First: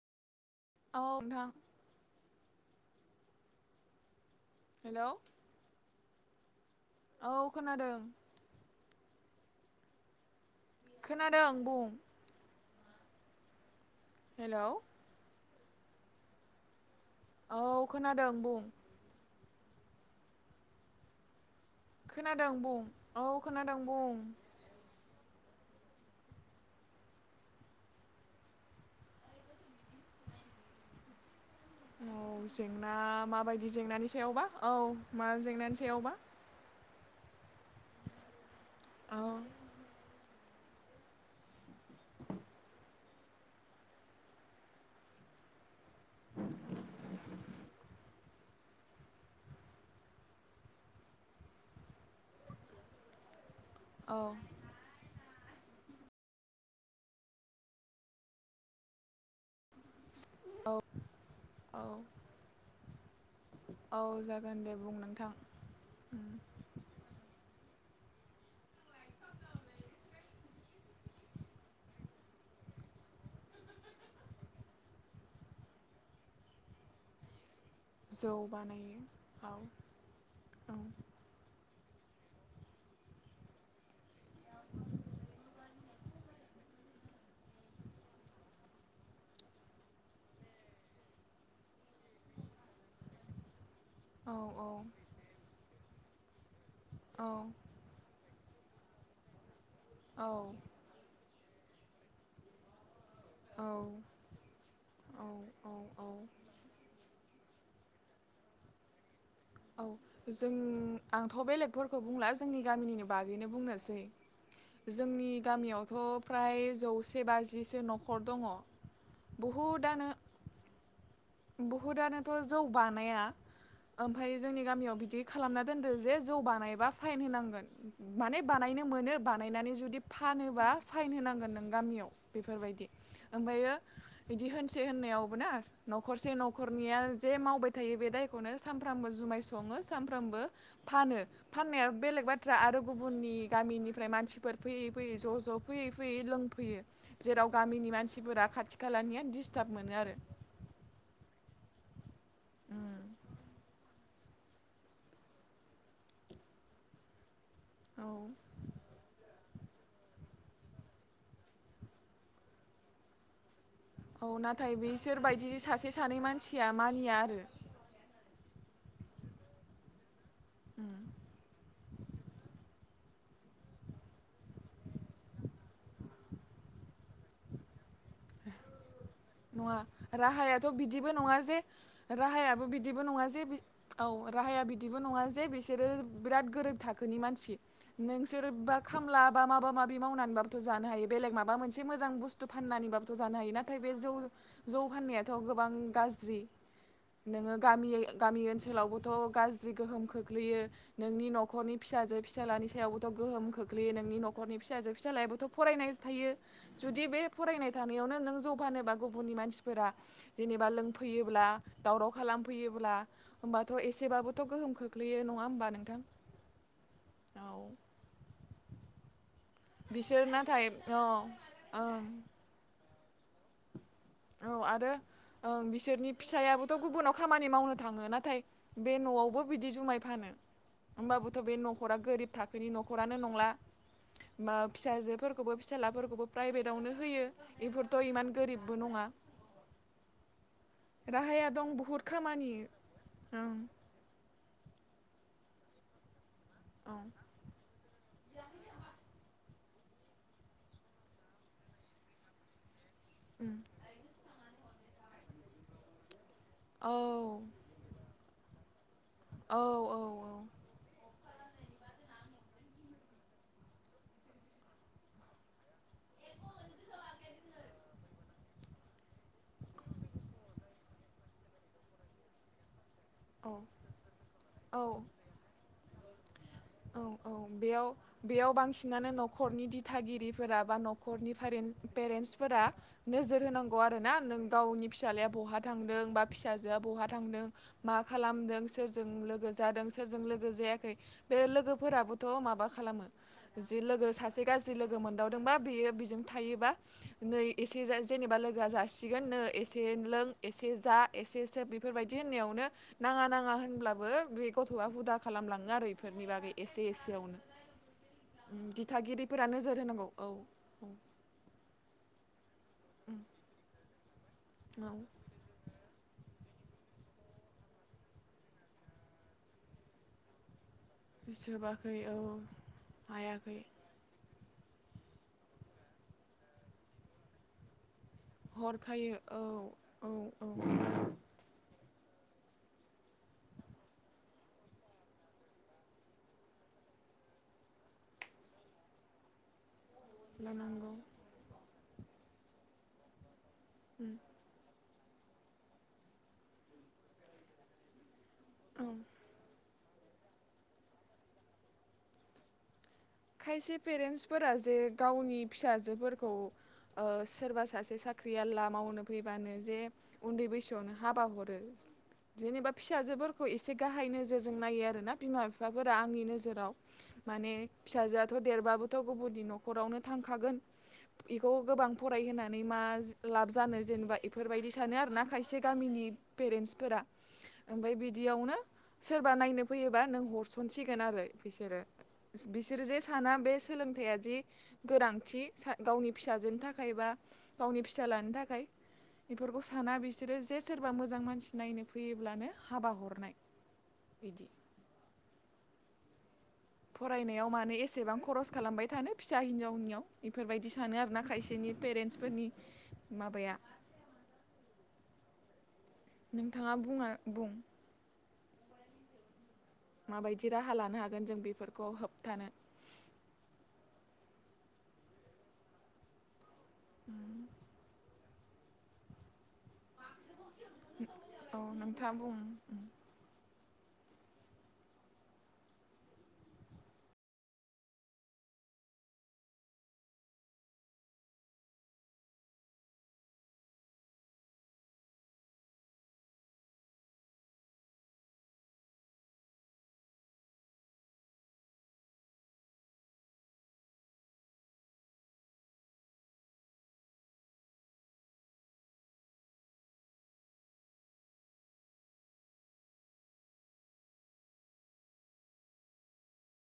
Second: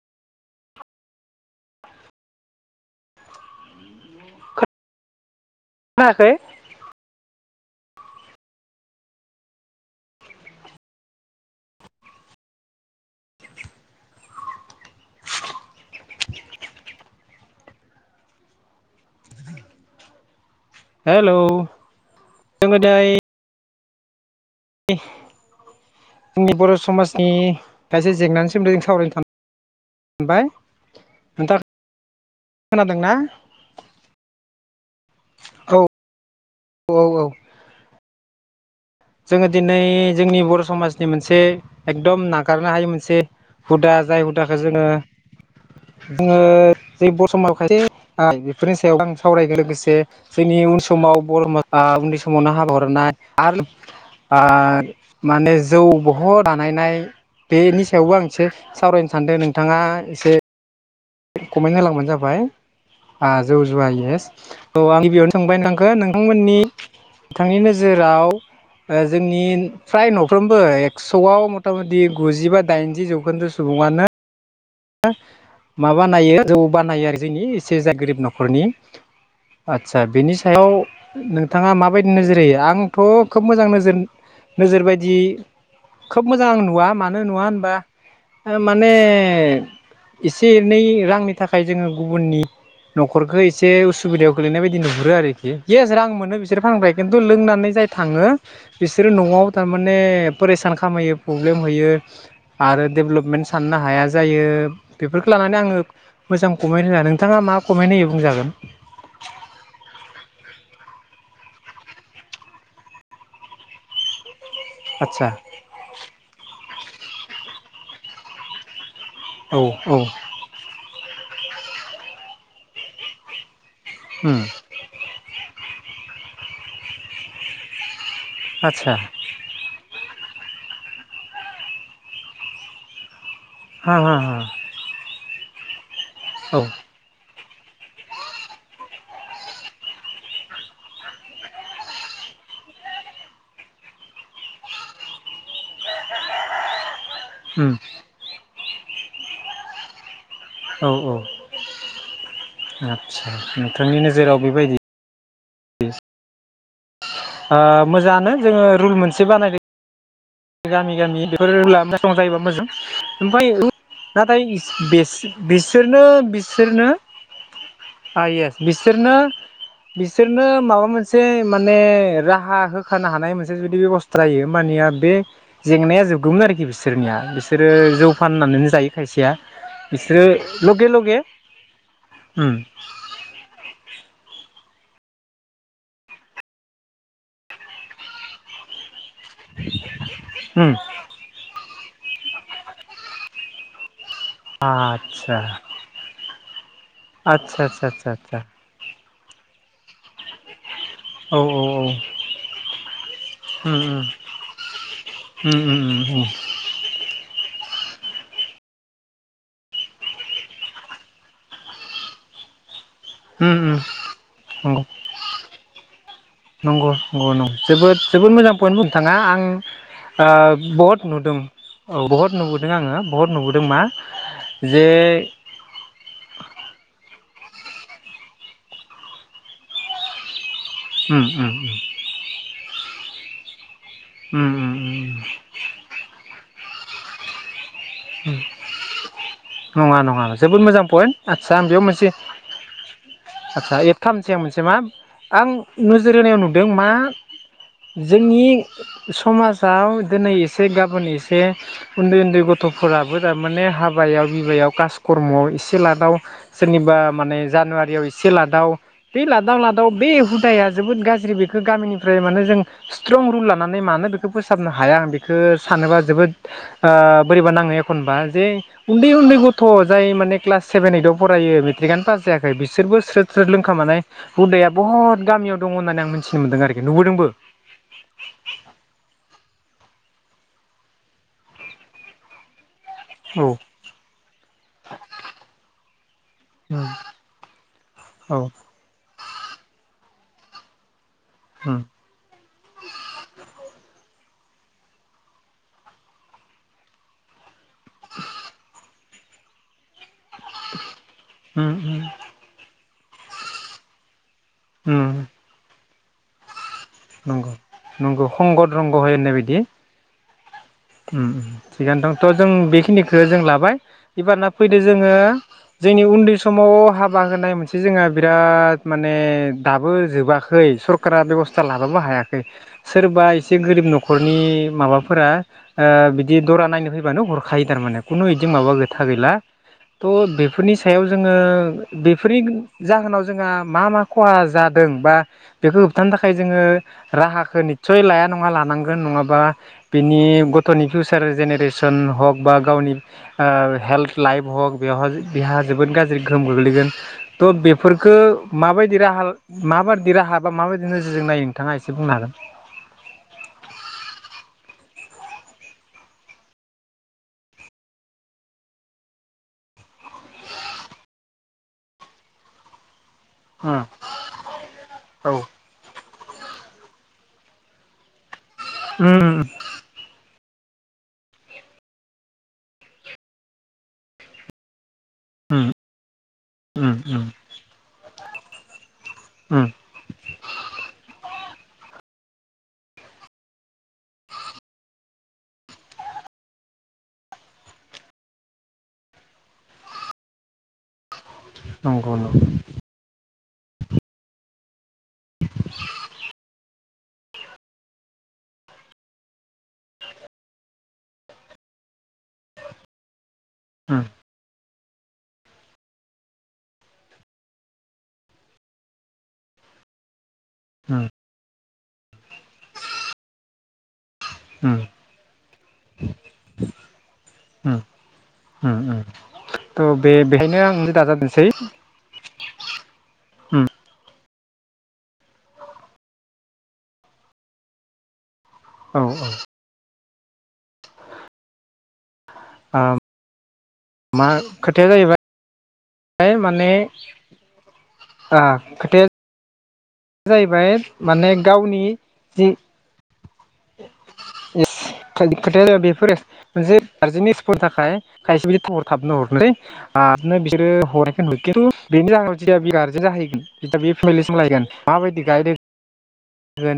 औ नोंथां हेलौ खोनाखै औ खोनादों खोनादों बुं हेलौ औ खोनादों बुं हेल खोनादों बुं औ खोनादों बुं जोंनि बर समाजनि खायसे जेंनानि सोमोन्दै जों सावरायनो थां ओमफाय नोंथां औ जेंना माबायदि जेंनानि सायावबा औ मा औ जेंनानि सायावबा औ औ औ जोङो दिनै जोंनि बर' समाजनि मोनसे एकदम नागारनो हायि मोनसे हुदा जाय हुदाखौ जोङो जोङो जै बरसमाव खायसे आ बेफोरनि सायाव आं सावरायगोन लोगोसे जोंनि उन समाव बर माखा उन्दै समावनो हाबा हरना आरो औ [unintelligible] माने जौ बह बानायनाय बेनि सायावबो आं एसे सावरायनो सानदों नों थाङा इसे औ कमेन औ होलांबानो जाबाय आ जौ जुवा औ येस जागोन दे औ बुं आं नोंथां गिबियावनो सोंबाय नोंथांखो उम नोंथांमोननि थांनि नोजोर जेराव ओ जोंनि फ्राय न'फ्रोमबो एक्सआव मत नो म बानायो जौ बानायो आरो जोंनि [unintelligible] सेजा गोरिब जौ न'खरनि बानायो औ आतसा बेनि सायाव औ नोंथाङा मा बायदि नोजोर होयो आंथ' खोब मोजां नोजोर-नोजोर बायदि। खोब मोजां आं नुवा मानो नुवा होनबा ओ माने इसे एनै रांनि थाखाय जोङो गुबुननि न'खरखौ ए से उसुबिदायाव औ गोलैनाय बायदि नुहुरोआरोखि येस रां मोनो बिसोर फानग्रा किन्तु औ लोंनानै जाय थाङो। बिसोरो न'आव थारमाने औ पोरेसान खामहोयो। पब्लेम होयो आरो डेभलपमेन्ट साननो हाया जायो। औ बेफोरखो लानानै आङो औ मोजां कमेन्ट होनाया नोंथाङा मा कमेन्ट होयो बुंजागोन। औ जों आंथ' बेलेगफोरखौ बुंला जोंनि गामिनिनो बागैनो बुंनोसै। आदसा जोंनि गामियावथ' फ्राय जौसे बाजिसो न'खर दङ। औ औ बुहुदानो बुहुदानोथ' जौ बानाया। ओमफाय उम जोंनि गामियाव बिदि खालामना दोनदो जे जौ बानायबा फाइन होनांगोन। माने बानायनो आदसा मोनो बानायनानै जुदि फानोबा फाइन होनांगोन नों गामियाव बेफोरबायदि। ओमफायो हा हा हा बिदि होनसे होननायावबो ना न'खरसे औ न'खरनिया जे मावबाय थायो बे दायखौनो सामफ्रामबो जुमाय सङो सामफ्रामबो फानो फाननाया बेलेग बाथ्रा आरो गुबुननि गामिनिफ्राय मानसिफोर फैयै-फैयै, ज'-ज'। फैयै-फैयै लोंफैयो जेराव उम गामिनि मानसिफोरा खाथि खालानिया दिस्टाब मोनो आरो। औ-औ आतसा नोंथांनि नोजोराव बेबायदि ओ औ मोजाङानो जोङो रुल मोनसे बानाय गामि-गामि बेफोर [inaudible] औ नाथाय इस बिसोर बायदि सासे सानै मानसिया बेस-बिसोरनो-बिसोरनो मानिया आरो आ ये बिसोरनो-बिसोरनो माबा मोनसे माने राहा हो खानो हानाय मोनसे जुदि बेबस्था जायो ओमबानिया बे जेंनाया जोबगौमोन आरोखि बिसोरनिया बिसोरो जौ फाननानैनो जायो खायसेया नङा बिसोरो राहायाथ' लगे बिदिबो लगे नङा जे उम राहायाबो बिदिबो नङा जे बि औ। राहाया बिदिबो नङा जे बिसोरो बिराद गोरोब थाखोनि मानसि नोंसोरो बा खामला बा माबा माबि मावनानैबोथ' उम जानो हायो बेलेग माबा मोनसे मोजां बुस्थु फाननानैबाबोथ' जानो हायो नाथाय बे जौ-जौ फाननायाथ' आदसा गोबां गाज्रि। नोङो आदसा आदसा आदसा आदसा गामि-गामि ओनसोलावबोथ' गाज्रि गोहोम खोख्लैयो नोंनि औ न'खरनि औ फिसाजो-फिसालानि सायावबोथ' गोहोम उम खोख्लैयो नोंनि नखरनि फिसा जाजो फिसालायाबोथ उम उम फरायनाय उम थायो जुदि बे फरायनाय थानायावनो नों जौ फानोबा गुबुननि मानसिफोरा जेनेबा लोंफैयोब्ला दावराव खालामफैयोब्ला। उम उम होमबाथ' एसेबाबोथ' गोहोम खोख्लैयो नङा होमबा नोंथां? नंग नंग नं औ जोबोद जोबोद मोजां पइन्ट बुं थाङा आं बिसोर ओ नाथाय औ बहुद नुदों ओं औ बहुत नुबोदों आङो बहुत नुबोदों मा औ जे आरो ओं बिसोरनि फिसायाबोथ' गुबुनाव खामानि मावनो थाङो नाथाय बे न'आवबो बिदि जुमाय फानो। उम होमबाबोथ' उम बे न'खरा गोरिब थाखोनि न'खरानो नंला। उम बा उम उम फिसाजोफोरखौबो फिसालाफोरखौबो प्राइभेटावनो होयो। बेफोरथ' इमान गोरिबबो नङा। नङा-नङा जोबोद मोजां पइन्ट राहाया आतसा आं दं बेयाव बुहुद मोनसे खामानि ओं आतसा एफथामसेयाव मोनसे मा आं नोजोर होनायाव नुदों मा जोंनि समाजाव दिनै एसे गाबोन एसे उन्दै-उन्दै ग' फोराबो थारमाने हाबायाव बिबायाव कासकर्म'आव एसे लादाव औ सोरनिबा माने जानुवारियाव एसे लादाव बे औ लादाव-लादाव औ बे हुदाया जोबोद गा ज्रि बेखौ गामिनिफ्राय माने जों स्ट्रं रुल लानानै मानो बेखौ फोसाबनो हाया आं बेखौ सानोबा जोबो बोद ओ बोरैबा नाङो एखनबा जे उन्दै-उन्दै गथ' जाय माने क्लास सेभेन ओइदआव फरायो मेट्रिकआनो पास जायाखै बिसोरबो स्रोद-स्रोद औ लोंख मानाय हुदाया औ बहुत गामियाव दङ होननानै आं मो औ - औ बेयाव बेयाव बांसिनानो न'खरनि दि फ थागिरिफोरा बा न'खरनि पेरेन्टसफोरा नोजोर औ होनांगौ आरो ना नों गावनि फिसाज्लाया बहा थांदों बा फिसाजोआ उम बहा थांदों मा औ खालामदों सोरजों लोगो जादों ज लोगो जायाखै बे उम लोगोफोराबोथ' माबा खालामो जि लोगो सासे गाज्रि लोगो मोनदावदोंबा बेयो बेजों थायोबा नै एसे जेनेबा लोगोआ जासि थिगोन नो एसे लों एसे जा एसे सोब उम उम बेफोरबायदि होननायावनो नाङा नाङा होनब्लाबो बे गथ'आ उम हुदा खालामलाङो आरो बेफोरनि बागै एसे एसेयावनो नंगौ नंगौ संगद रंग हो होननाय दिथागिरिफोरा बायदि नोजोर होनांगौ औ औ थिगानो दंथ' जों बे खनिखौ जों लाबाय एबारा फैदो औ जोङो जोंनि उन्दै समाव हाबा होनाय मोनसे जोंहा बिराद माने दाबो जोबाखै सरकारा बेब'स्था जोबाखै लाबाबो औ हायाखै सोरबा एसे हायाखै गोरिब न'खरनि माबाफोरा बिदि दरा नायनो फैबानो हरखायो थारमाने खुनु बिदि माबा खोथा हरखायो गैला औ औ थ' औ बेफोरनि सायाव जोङो बेफोरनि जाहोनाव जोंहा मा मा खहा जादों बा बेखौ होबथानो थाखाय थाखाय जोङो राहाखौ निस्सय लाया नङा लानांगोन नङाबा बिनि गथ'नि लानांगौ फिउसार जेनेरेसन हग बा गावनि हेल्थ लाइफ हग बेवहा बेहा जोबोद गाज्रि गोहोम गोग्लैगोन थ' बेफोरफोरखौ औ माबायदि राहा माबायदि राहा बा माबायदि नोजोरजों नायो नोंथाङा एसे बुंनो हागोन खायसे पेरेन्टसफोरा जे गावनि फिसाजोफोरखौ सोरबा सासे सा साख्रियाला मावनो फैबानो जे उन्दै बैसोआवनो हाबा हरो जेबा फि फिसाजोफोरखौ एसे गाहाय नोजोरजों नायो आरोना औ बिमा- बिफाफोरा आंनि नोजोराव माने फिसाजोआथ' देरबाबोथ' उम गुबुननि न'खरावनो थांखागोन बेखौ गोबां फरायहोनानै मा लाब जानो जेनेबा बेफोरबायदि सानो खारना खायसे उम गामिनि उम पेरेन्टसफोरा उम ओमफ्राय बिदियावनो सोरबा नायनो उम फैयोबा नों हरसनसिगोन आरो बिसोरो बिसोरो जे साना बे सोलोंथाइया जि गोनांथि गावनि फिसाजोनि थाखायबा गावनि फिसा लानो थाखाय बेफोरखौ साना बिसोरो जे सोरबा मोजां मानसि नायनो नंगौ नंगौ फैयोब्लानो हाबा हरनाय बिदि [inaudible] फरायनायाव मानो एसेबां खरस खालामबाय थानो फिसा हिनजावनियाव बेफोरबायदि सानो आरोना खायसेनि पेरेन्टस फोरनि माबाया उम नोंथाङा बुङा बुं माबायदि राहा लानो हागोन जों बेफोरखौ होबथानो उम-उम उम- उम थ' बे बेहायनो आंनो दाजादोंसै औ नोंथाङा बुं औ - औ आ मा खोथाया जाहैबाय माने आ खोथाया बे जाहैबाय माने गावनि जि [inaudible] इ खोथाया जाब बेफोर मोनसे गारजेननि स्पनि थाखाय खायसे बिदि थ हर थाबनो हरनोसै आरनो बिसोरो हरनायखौ खिन्थु बेनि जाहोनाव जदिया बे गारजेन जाहैगोन ज बे फेमिलिसिम लायैगोन। माबायदि गायद